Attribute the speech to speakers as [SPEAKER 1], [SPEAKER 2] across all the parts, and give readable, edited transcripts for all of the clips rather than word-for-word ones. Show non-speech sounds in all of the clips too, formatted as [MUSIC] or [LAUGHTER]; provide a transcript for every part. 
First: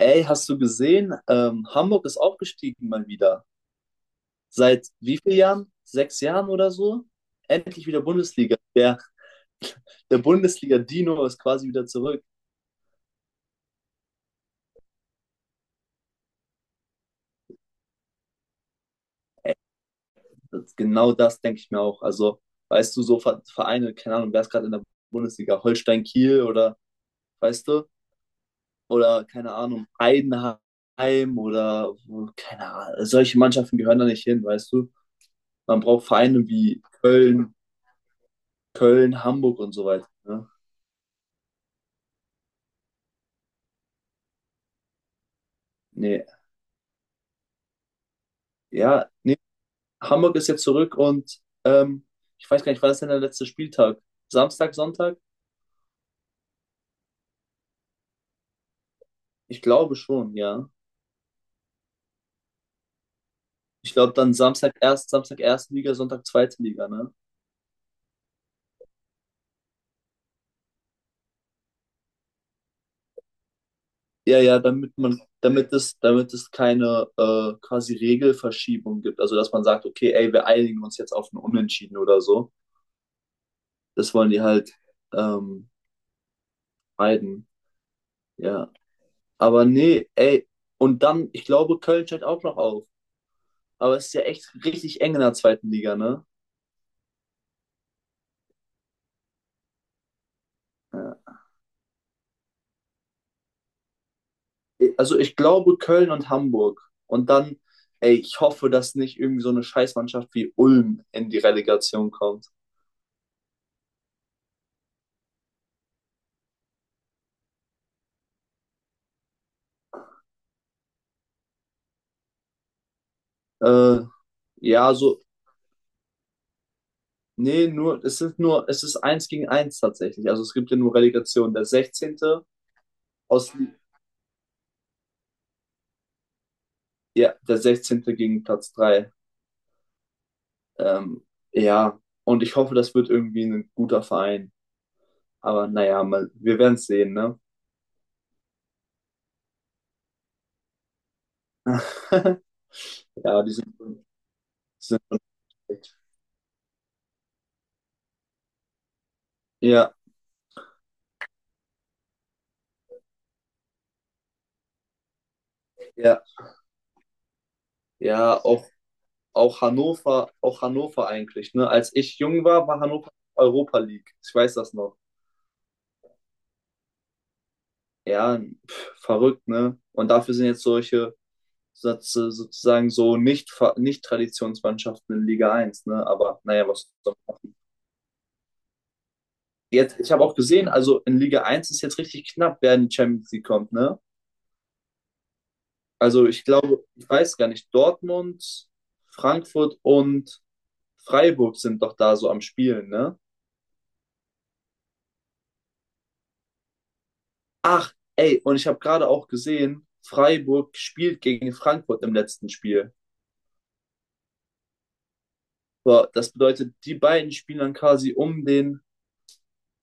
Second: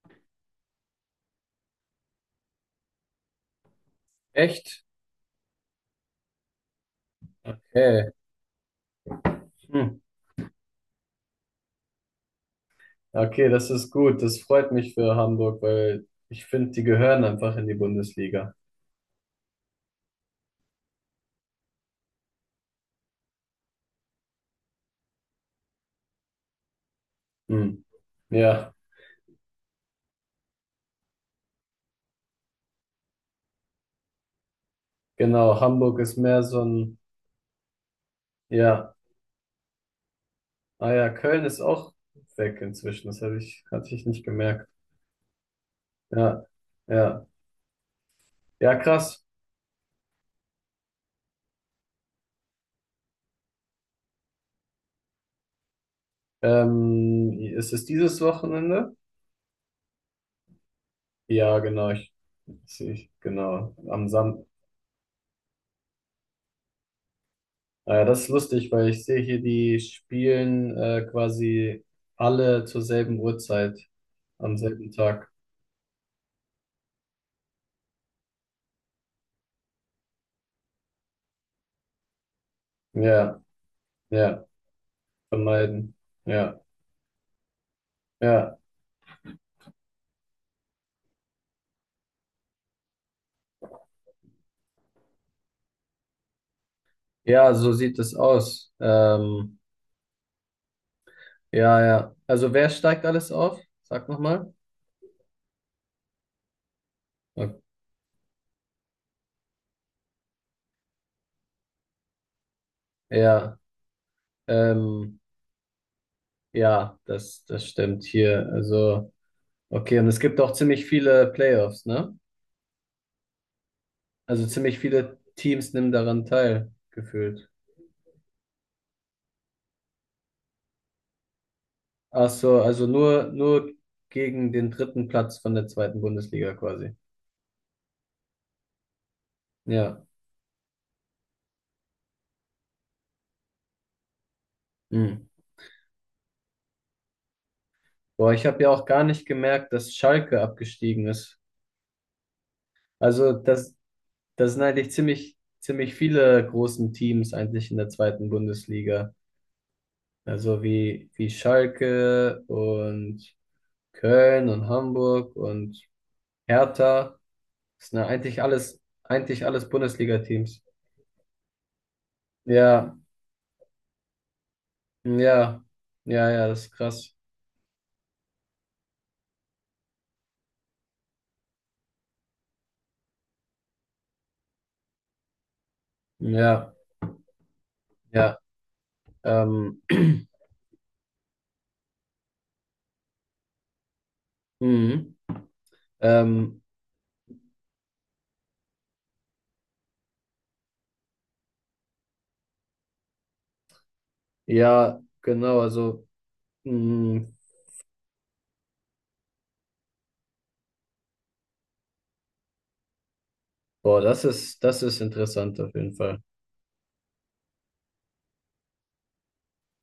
[SPEAKER 1] Ey, hast du gesehen? Hamburg ist aufgestiegen mal wieder.
[SPEAKER 2] Echt?
[SPEAKER 1] Seit wie vielen Jahren? Sechs Jahren oder so? Endlich wieder
[SPEAKER 2] Okay.
[SPEAKER 1] Bundesliga. Der,
[SPEAKER 2] Hm.
[SPEAKER 1] der Bundesliga-Dino ist quasi wieder zurück.
[SPEAKER 2] Okay, das ist gut. Das freut mich für Hamburg, weil ich finde, die gehören einfach in die Bundesliga.
[SPEAKER 1] Das, genau das denke ich mir auch. Also, weißt du, so Vereine, keine Ahnung, wer ist gerade in der Bundesliga? Holstein Kiel oder, weißt
[SPEAKER 2] Hm.
[SPEAKER 1] du?
[SPEAKER 2] Ja,
[SPEAKER 1] Oder, keine Ahnung, Heidenheim oder, keine Ahnung. Solche Mannschaften gehören da nicht hin, weißt du?
[SPEAKER 2] genau.
[SPEAKER 1] Man
[SPEAKER 2] Hamburg
[SPEAKER 1] braucht
[SPEAKER 2] ist mehr
[SPEAKER 1] Vereine
[SPEAKER 2] so
[SPEAKER 1] wie
[SPEAKER 2] ein,
[SPEAKER 1] Köln,
[SPEAKER 2] ja,
[SPEAKER 1] Köln, Hamburg und so weiter. Ne?
[SPEAKER 2] ah ja, Köln ist auch weg inzwischen. Das hatte ich nicht gemerkt.
[SPEAKER 1] Nee.
[SPEAKER 2] Ja, ja, ja,
[SPEAKER 1] Ja,
[SPEAKER 2] krass.
[SPEAKER 1] nee. Hamburg ist jetzt zurück und ähm, ich weiß gar nicht, war das denn der letzte Spieltag? Samstag, Sonntag?
[SPEAKER 2] Ist es dieses Wochenende?
[SPEAKER 1] Ich glaube schon, ja.
[SPEAKER 2] Ja, genau. Ich, genau.
[SPEAKER 1] Ich
[SPEAKER 2] Am
[SPEAKER 1] glaube dann
[SPEAKER 2] Sam
[SPEAKER 1] Samstag erst, Samstag erste Liga, Sonntag zweite Liga, ne?
[SPEAKER 2] Naja, das ist lustig, weil ich sehe hier, die spielen quasi alle zur selben Uhrzeit
[SPEAKER 1] Ja,
[SPEAKER 2] am
[SPEAKER 1] ja,
[SPEAKER 2] selben Tag.
[SPEAKER 1] damit es keine quasi Regelverschiebung gibt. Also dass man sagt, okay, ey, wir einigen uns jetzt auf ein Unentschieden oder so.
[SPEAKER 2] Ja,
[SPEAKER 1] Das wollen die
[SPEAKER 2] ja,
[SPEAKER 1] halt ähm,
[SPEAKER 2] vermeiden. Ja,
[SPEAKER 1] meiden.
[SPEAKER 2] ja.
[SPEAKER 1] Ja. Aber nee, ey, und dann, ich glaube, Köln steigt auch noch auf. Aber es ist ja echt richtig eng in der zweiten Liga, ne?
[SPEAKER 2] Ja, so sieht es aus.
[SPEAKER 1] Ja,
[SPEAKER 2] Ja, ja. Also wer steigt alles auf? Sag nochmal.
[SPEAKER 1] also ich glaube Köln und Hamburg. Und dann, ey, ich hoffe, dass nicht irgendwie so eine Scheißmannschaft wie Ulm in die Relegation kommt.
[SPEAKER 2] Ja, ähm, ja, das stimmt hier. Also, okay, und es gibt auch ziemlich viele Playoffs, ne?
[SPEAKER 1] Äh,
[SPEAKER 2] Also ziemlich
[SPEAKER 1] ja, so,
[SPEAKER 2] viele Teams nehmen daran teil, gefühlt.
[SPEAKER 1] nee, es ist eins gegen eins tatsächlich. Also es gibt ja nur Relegation. Der
[SPEAKER 2] Ach
[SPEAKER 1] sechzehnte
[SPEAKER 2] so, also
[SPEAKER 1] aus,
[SPEAKER 2] nur gegen den dritten Platz von der zweiten Bundesliga quasi.
[SPEAKER 1] ja, der sechzehnte gegen Platz drei.
[SPEAKER 2] Ja.
[SPEAKER 1] Ähm, ja, und ich hoffe, das wird irgendwie ein guter Verein.
[SPEAKER 2] Hm.
[SPEAKER 1] Aber naja, mal, wir werden es sehen, ne?
[SPEAKER 2] Boah, ich habe ja auch gar nicht gemerkt, dass Schalke abgestiegen ist.
[SPEAKER 1] [LAUGHS]
[SPEAKER 2] Also
[SPEAKER 1] Ja, die sind, die
[SPEAKER 2] das sind eigentlich
[SPEAKER 1] sind schon
[SPEAKER 2] ziemlich
[SPEAKER 1] schlecht.
[SPEAKER 2] viele großen Teams eigentlich in der zweiten Bundesliga.
[SPEAKER 1] Ja,
[SPEAKER 2] Also wie Schalke und Köln und Hamburg und
[SPEAKER 1] ja,
[SPEAKER 2] Hertha. Das sind ja
[SPEAKER 1] ja, auch
[SPEAKER 2] eigentlich
[SPEAKER 1] auch
[SPEAKER 2] alles
[SPEAKER 1] Hannover,
[SPEAKER 2] Bundesliga-Teams.
[SPEAKER 1] auch Hannover eigentlich. Ne? Als ich jung war, war
[SPEAKER 2] Ja,
[SPEAKER 1] Hannover Europa League. Ich weiß das noch.
[SPEAKER 2] ja, ja, ja, das ist krass.
[SPEAKER 1] Ja, pff, verrückt, ne? Und dafür sind jetzt solche so- sozusagen so nicht, nicht Traditionsmannschaften in Liga eins, ne? Aber naja,
[SPEAKER 2] Ja.
[SPEAKER 1] was soll man machen?
[SPEAKER 2] Ja, Ähm,
[SPEAKER 1] Jetzt, ich habe
[SPEAKER 2] [CLEARS THROAT]
[SPEAKER 1] auch gesehen, also in Liga eins ist jetzt richtig knapp, wer in die Champions League kommt, ne?
[SPEAKER 2] mhm.
[SPEAKER 1] Also ich
[SPEAKER 2] ähm,
[SPEAKER 1] glaube, ich weiß gar nicht, Dortmund, Frankfurt und Freiburg sind doch da so am Spielen, ne?
[SPEAKER 2] ja, genau, also, mh,
[SPEAKER 1] Ach, ey, und ich habe gerade auch gesehen, Freiburg spielt gegen Frankfurt im letzten Spiel.
[SPEAKER 2] boah, das ist interessant auf jeden
[SPEAKER 1] Boah,
[SPEAKER 2] Fall.
[SPEAKER 1] das bedeutet, die beiden spielen dann quasi um den,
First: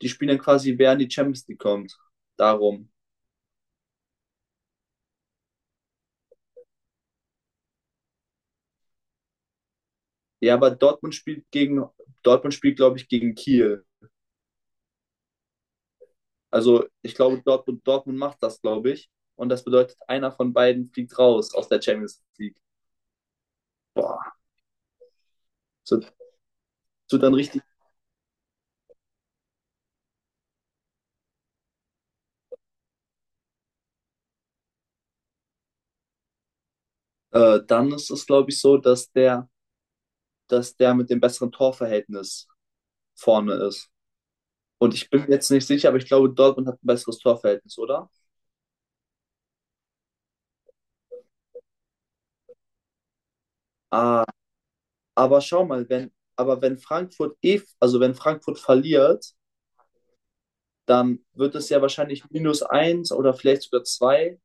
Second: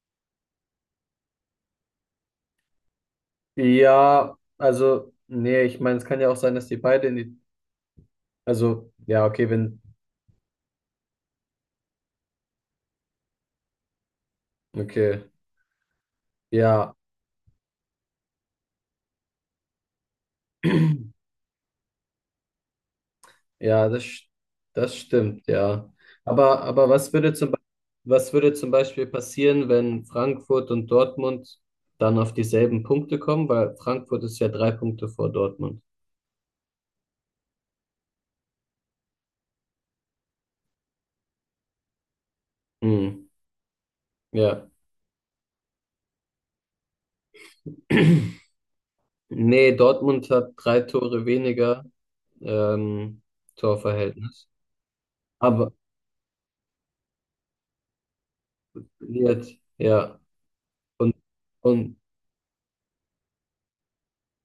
[SPEAKER 1] die spielen dann quasi, wer in die Champions League kommt. Darum.
[SPEAKER 2] Ja, also, nee, ich meine, es kann ja auch sein, dass die beide in also, ja, okay, wenn,
[SPEAKER 1] Ja, aber Dortmund spielt gegen, Dortmund spielt, glaube ich, gegen Kiel.
[SPEAKER 2] okay,
[SPEAKER 1] Also
[SPEAKER 2] ja,
[SPEAKER 1] ich glaube, Dortmund macht das, glaube ich. Und das bedeutet, einer von beiden fliegt
[SPEAKER 2] [CLEARS THROAT]
[SPEAKER 1] raus aus der Champions League.
[SPEAKER 2] ja,
[SPEAKER 1] Boah,
[SPEAKER 2] das stimmt, ja.
[SPEAKER 1] so,
[SPEAKER 2] Aber was
[SPEAKER 1] so
[SPEAKER 2] würde
[SPEAKER 1] dann richtig.
[SPEAKER 2] was würde zum Beispiel passieren, wenn Frankfurt und Dortmund dann auf dieselben Punkte kommen? Weil Frankfurt ist ja drei Punkte vor Dortmund.
[SPEAKER 1] Dann ist es, glaube ich, so, dass der mit dem besseren Torverhältnis
[SPEAKER 2] Mhm.
[SPEAKER 1] vorne ist.
[SPEAKER 2] Ja.
[SPEAKER 1] Und ich bin mir jetzt nicht sicher, aber ich glaube, Dortmund hat ein besseres Torverhältnis, oder?
[SPEAKER 2] [CLEARS THROAT] Nee, Dortmund hat drei Tore weniger ähm,
[SPEAKER 1] Ah,
[SPEAKER 2] Torverhältnis.
[SPEAKER 1] aber schau
[SPEAKER 2] Aber
[SPEAKER 1] mal, wenn, aber wenn Frankfurt also wenn Frankfurt verliert,
[SPEAKER 2] jetzt, ja. Und,
[SPEAKER 1] dann wird es ja
[SPEAKER 2] und
[SPEAKER 1] wahrscheinlich minus eins oder vielleicht sogar zwei.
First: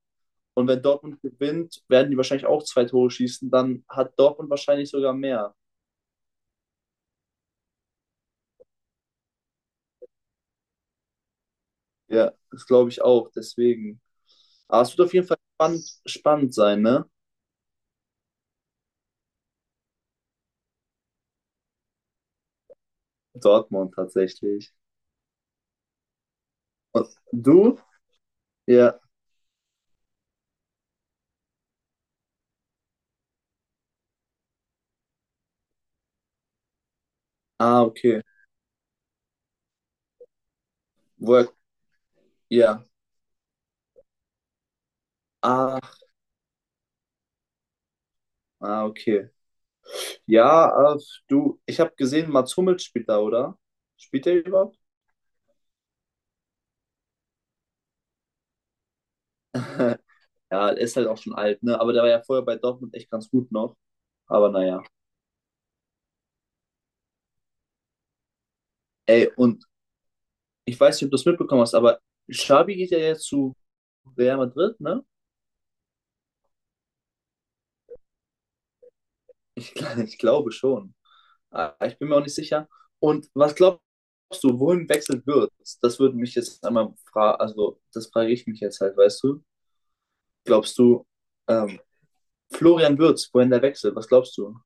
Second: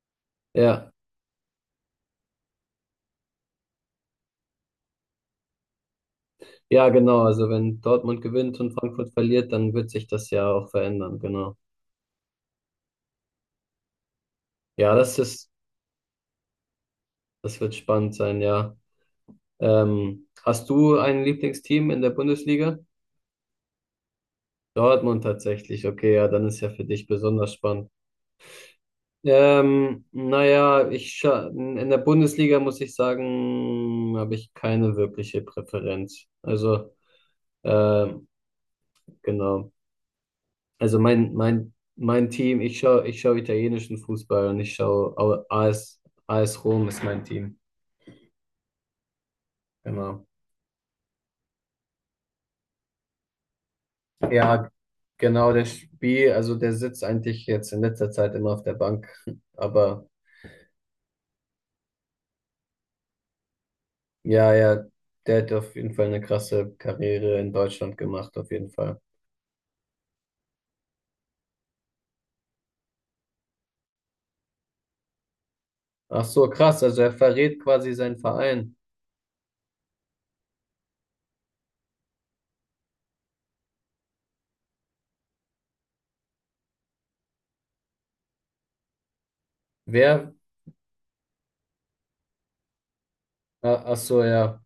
[SPEAKER 1] Und wenn
[SPEAKER 2] ja,
[SPEAKER 1] Dortmund gewinnt, werden die wahrscheinlich auch zwei Tore schießen. Dann hat Dortmund wahrscheinlich sogar mehr.
[SPEAKER 2] ja, genau. Also wenn Dortmund gewinnt und Frankfurt verliert, dann wird sich das ja auch verändern, genau.
[SPEAKER 1] Ja, das glaube ich auch. Deswegen. Aber
[SPEAKER 2] Ja,
[SPEAKER 1] es wird auf jeden Fall spannend sein, ne?
[SPEAKER 2] das wird spannend sein, ja. Hast du ein Lieblingsteam in der Bundesliga?
[SPEAKER 1] Dortmund tatsächlich.
[SPEAKER 2] Dortmund tatsächlich, okay, ja, dann ist ja für dich
[SPEAKER 1] Und
[SPEAKER 2] besonders
[SPEAKER 1] du?
[SPEAKER 2] spannend.
[SPEAKER 1] Ja.
[SPEAKER 2] Naja, in der Bundesliga muss ich sagen, habe ich keine wirkliche Präferenz. Also,
[SPEAKER 1] Ah, okay.
[SPEAKER 2] ähm, genau. Also
[SPEAKER 1] Work.
[SPEAKER 2] mein Team,
[SPEAKER 1] Ja.
[SPEAKER 2] ich schaue italienischen Fußball und ich schaue
[SPEAKER 1] Ah,
[SPEAKER 2] AS, AS Rom ist mein Team.
[SPEAKER 1] ah, okay.
[SPEAKER 2] Genau.
[SPEAKER 1] Ja, du, ich habe gesehen, Mats Hummels spielt da, oder? Spielt der
[SPEAKER 2] Ja,
[SPEAKER 1] überhaupt?
[SPEAKER 2] genau, der Spiel, also der sitzt eigentlich jetzt in letzter Zeit immer auf der Bank.
[SPEAKER 1] [LAUGHS]
[SPEAKER 2] Aber
[SPEAKER 1] Ja, er ist halt auch schon alt, ne? Aber der war ja vorher bei Dortmund echt ganz gut noch. Aber
[SPEAKER 2] ja,
[SPEAKER 1] naja.
[SPEAKER 2] ja, der hat auf jeden Fall eine krasse Karriere in Deutschland gemacht, auf jeden Fall.
[SPEAKER 1] Ey, und ich weiß nicht, ob du es mitbekommen hast, aber Xabi geht ja jetzt zu Real Madrid, ne?
[SPEAKER 2] Ach so, krass. Also er verrät quasi seinen Verein.
[SPEAKER 1] [LAUGHS] Ich glaube schon. Ah, ich bin mir auch nicht sicher. Und was glaubst du, wohin wechselt wird? Das würde mich jetzt einmal fragen, also das frage ich mich jetzt halt, weißt du?
[SPEAKER 2] Wer?
[SPEAKER 1] Glaubst du, ähm, Florian Wirtz, wohin der wechselt?
[SPEAKER 2] Ach
[SPEAKER 1] Was
[SPEAKER 2] so,
[SPEAKER 1] glaubst du?
[SPEAKER 2] ja.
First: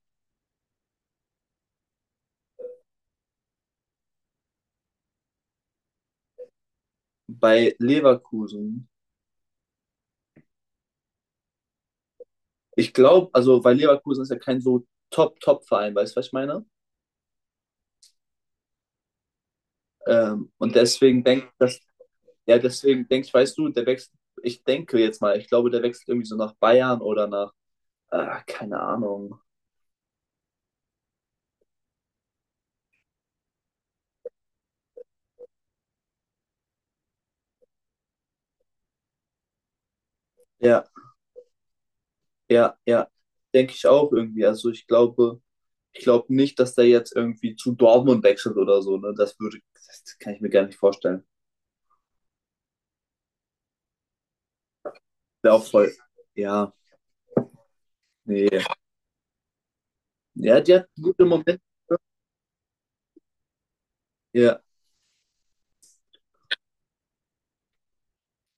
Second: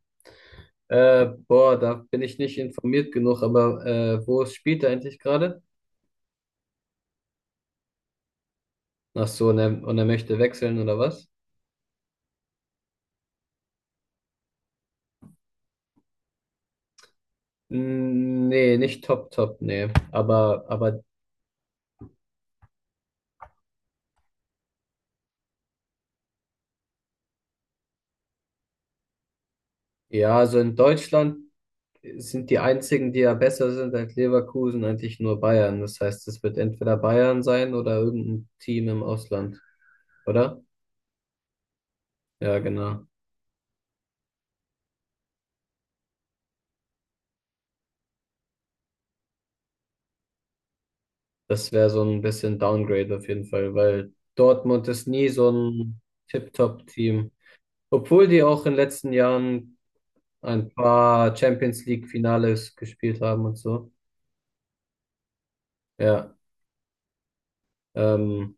[SPEAKER 2] Boah, da bin ich nicht informiert genug, aber wo spielt er eigentlich gerade?
[SPEAKER 1] Bei Leverkusen,
[SPEAKER 2] Ach so, und und er möchte wechseln oder was?
[SPEAKER 1] ich glaube, also weil Leverkusen ist ja kein so Top-Top-Verein, weißt du, was ich meine?
[SPEAKER 2] Mm, nee, nicht top, top, nee.
[SPEAKER 1] Und
[SPEAKER 2] Aber
[SPEAKER 1] deswegen denke das, ja, deswegen denke ich, weißt du, der wechselt, ich denke jetzt mal, ich glaube, der wechselt irgendwie so nach Bayern oder nach, ah, keine Ahnung.
[SPEAKER 2] ja, also in Deutschland sind die einzigen, die ja besser sind als Leverkusen, eigentlich nur Bayern. Das heißt, es wird entweder Bayern sein oder irgendein Team im Ausland, oder?
[SPEAKER 1] Ja,
[SPEAKER 2] Ja,
[SPEAKER 1] ja,
[SPEAKER 2] genau.
[SPEAKER 1] ja, denke ich auch irgendwie. Also ich glaube nicht, dass der jetzt irgendwie zu Dortmund wechselt oder so, ne? Das würde, das kann ich mir gar nicht vorstellen.
[SPEAKER 2] Das wäre so ein bisschen Downgrade auf jeden Fall, weil Dortmund ist nie so
[SPEAKER 1] Wäre auch voll,
[SPEAKER 2] ein
[SPEAKER 1] ja,
[SPEAKER 2] Tip-Top-Team. Obwohl die auch
[SPEAKER 1] nee.
[SPEAKER 2] in den letzten Jahren
[SPEAKER 1] Ja,
[SPEAKER 2] ein
[SPEAKER 1] die hat gute
[SPEAKER 2] paar
[SPEAKER 1] Momente.
[SPEAKER 2] Champions League-Finales gespielt haben und so.
[SPEAKER 1] Ja,
[SPEAKER 2] Ja. Ähm,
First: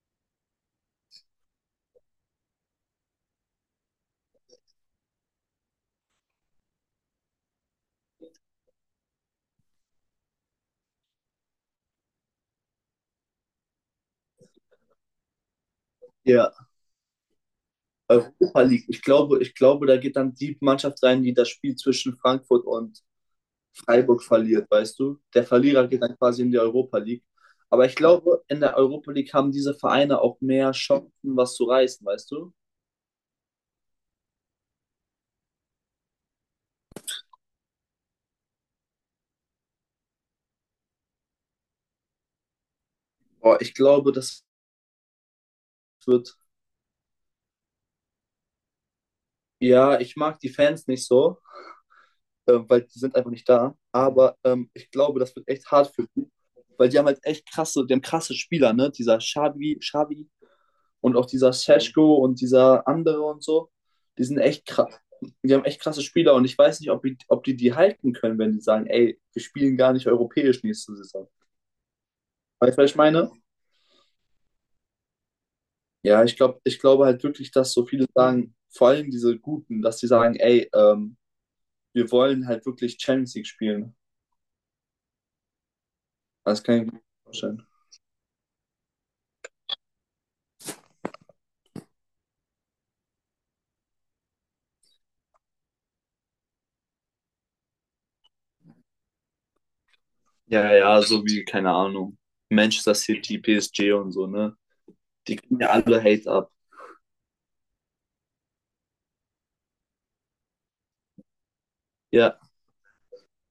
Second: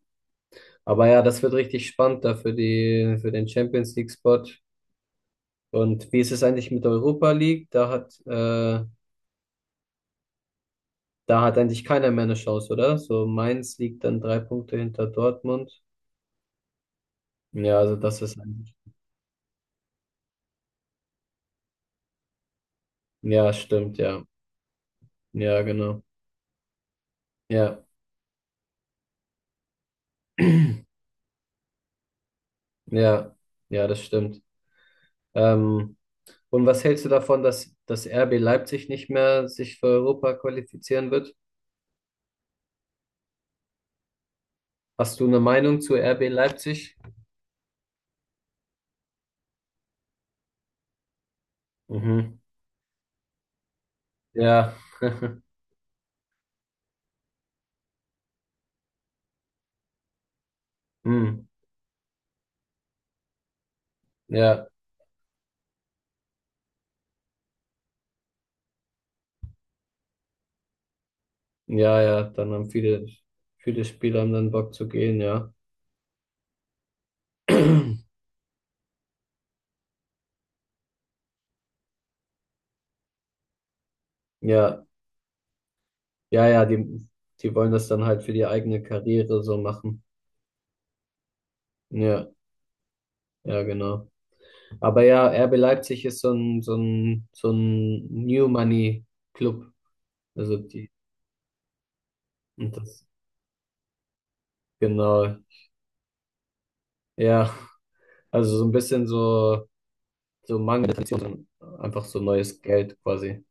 [SPEAKER 2] aber ja, das wird richtig spannend da für für den Champions League-Spot. Und wie ist es eigentlich mit der Europa League? Da da hat eigentlich keiner mehr eine Chance, oder? So Mainz liegt dann drei Punkte hinter Dortmund.
[SPEAKER 1] ja.
[SPEAKER 2] Ja, also das ist
[SPEAKER 1] Europa
[SPEAKER 2] eigentlich.
[SPEAKER 1] League. Ich glaube, da geht dann die Mannschaft rein, die das Spiel zwischen Frankfurt und
[SPEAKER 2] Ja, stimmt,
[SPEAKER 1] Freiburg
[SPEAKER 2] ja.
[SPEAKER 1] verliert, weißt du? Der
[SPEAKER 2] Ja,
[SPEAKER 1] Verlierer geht
[SPEAKER 2] genau.
[SPEAKER 1] dann quasi in die Europa League.
[SPEAKER 2] Ja.
[SPEAKER 1] Aber ich glaube, in der Europa League haben diese Vereine auch mehr Chancen, was zu reißen, weißt du?
[SPEAKER 2] Ja, ja, das stimmt. Ähm, und was hältst du davon, dass das RB Leipzig nicht mehr sich für Europa qualifizieren wird?
[SPEAKER 1] Boah, ich glaube, das
[SPEAKER 2] Hast du eine Meinung zu RB
[SPEAKER 1] wird.
[SPEAKER 2] Leipzig?
[SPEAKER 1] Ja, ich mag die Fans nicht so,
[SPEAKER 2] Mhm.
[SPEAKER 1] weil die sind einfach nicht da. Aber
[SPEAKER 2] Ja.
[SPEAKER 1] ich glaube, das wird
[SPEAKER 2] [LAUGHS]
[SPEAKER 1] echt hart für die, weil die haben halt echt krasse, die haben krasse Spieler, ne? Dieser Xavi, und auch
[SPEAKER 2] Hm.
[SPEAKER 1] dieser Seschko und dieser andere und so, die sind echt
[SPEAKER 2] Ja,
[SPEAKER 1] krass. Die haben echt krasse Spieler und ich weiß nicht, ob die die halten können, wenn die sagen, ey, wir spielen gar nicht europäisch nächste Saison.
[SPEAKER 2] ja, ja. Dann haben
[SPEAKER 1] Weißt du, was ich meine?
[SPEAKER 2] viele Spieler haben dann Bock zu gehen, ja.
[SPEAKER 1] Ja, ich glaube halt wirklich, dass so viele
[SPEAKER 2] [CLEARS THROAT]
[SPEAKER 1] sagen, vor allem diese Guten, dass die sagen, ey, wir wollen halt wirklich Champions League spielen.
[SPEAKER 2] Ja, ja,
[SPEAKER 1] Das
[SPEAKER 2] ja.
[SPEAKER 1] kann ich mir
[SPEAKER 2] Die
[SPEAKER 1] vorstellen.
[SPEAKER 2] wollen das dann halt für die eigene Karriere so machen. Ja, ja, genau. Aber ja, RB Leipzig ist so ein, so ein, so ein New Money Club. Also
[SPEAKER 1] Ja, ja, so wie, keine Ahnung,
[SPEAKER 2] und
[SPEAKER 1] Manchester
[SPEAKER 2] das,
[SPEAKER 1] City, PSG und so, ne? Die
[SPEAKER 2] genau.
[SPEAKER 1] kriegen ja alle Hate ab.
[SPEAKER 2] Ja, also so ein bisschen so, so mangelnde Tradition, einfach so
[SPEAKER 1] Ja,
[SPEAKER 2] neues Geld quasi.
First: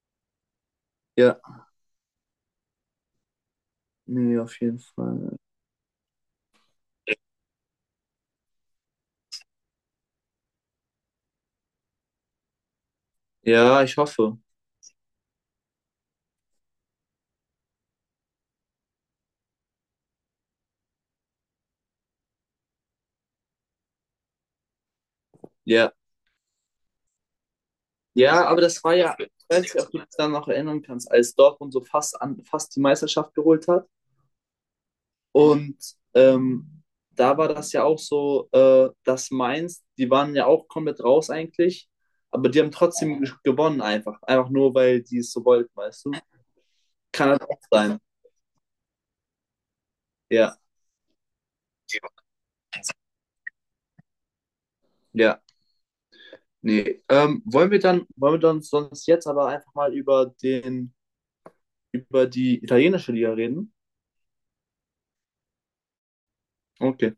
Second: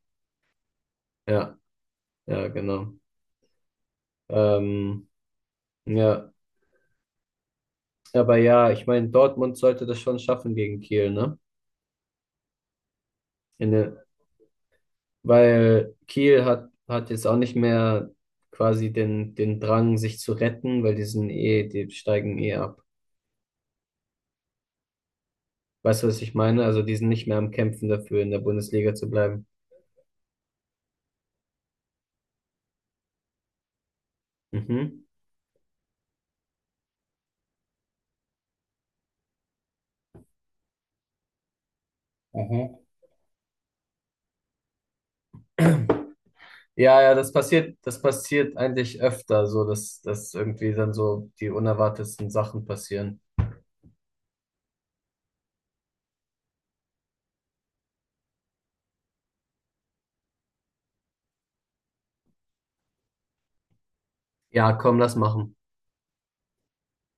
[SPEAKER 1] ja,
[SPEAKER 2] Ja, ja, genau.
[SPEAKER 1] nee, auf jeden
[SPEAKER 2] Ähm,
[SPEAKER 1] Fall.
[SPEAKER 2] ja, aber ja, ich meine, Dortmund sollte das schon schaffen gegen Kiel, ne? In
[SPEAKER 1] Ja, ich hoffe.
[SPEAKER 2] weil Kiel hat jetzt auch nicht mehr quasi den Drang, sich zu retten, weil die sind eh, die steigen eh ab.
[SPEAKER 1] Ja,
[SPEAKER 2] Weißt du, was ich meine? Also die sind nicht mehr am Kämpfen dafür, in der
[SPEAKER 1] ja, aber das war
[SPEAKER 2] Bundesliga zu
[SPEAKER 1] ja, ich
[SPEAKER 2] bleiben.
[SPEAKER 1] weiß nicht, ob du ja, dich daran noch erinnern kannst, als Dortmund so fast die Meisterschaft geholt hat.
[SPEAKER 2] Mhm.
[SPEAKER 1] Und ähm, da war das ja auch so, dass Mainz, die waren ja auch komplett raus eigentlich, aber die haben
[SPEAKER 2] Mhm.
[SPEAKER 1] trotzdem gewonnen einfach. Einfach nur, weil die es so wollten, weißt du?
[SPEAKER 2] Ja, ja,
[SPEAKER 1] Kann halt auch sein.
[SPEAKER 2] das passiert eigentlich öfter, so dass
[SPEAKER 1] Ja,
[SPEAKER 2] irgendwie dann so die unerwartetsten Sachen passieren.
[SPEAKER 1] ja. Nee. Wollen wir dann sonst jetzt aber einfach mal über den, über die italienische Liga reden?
[SPEAKER 2] Ja, komm, lass machen.
[SPEAKER 1] Okay.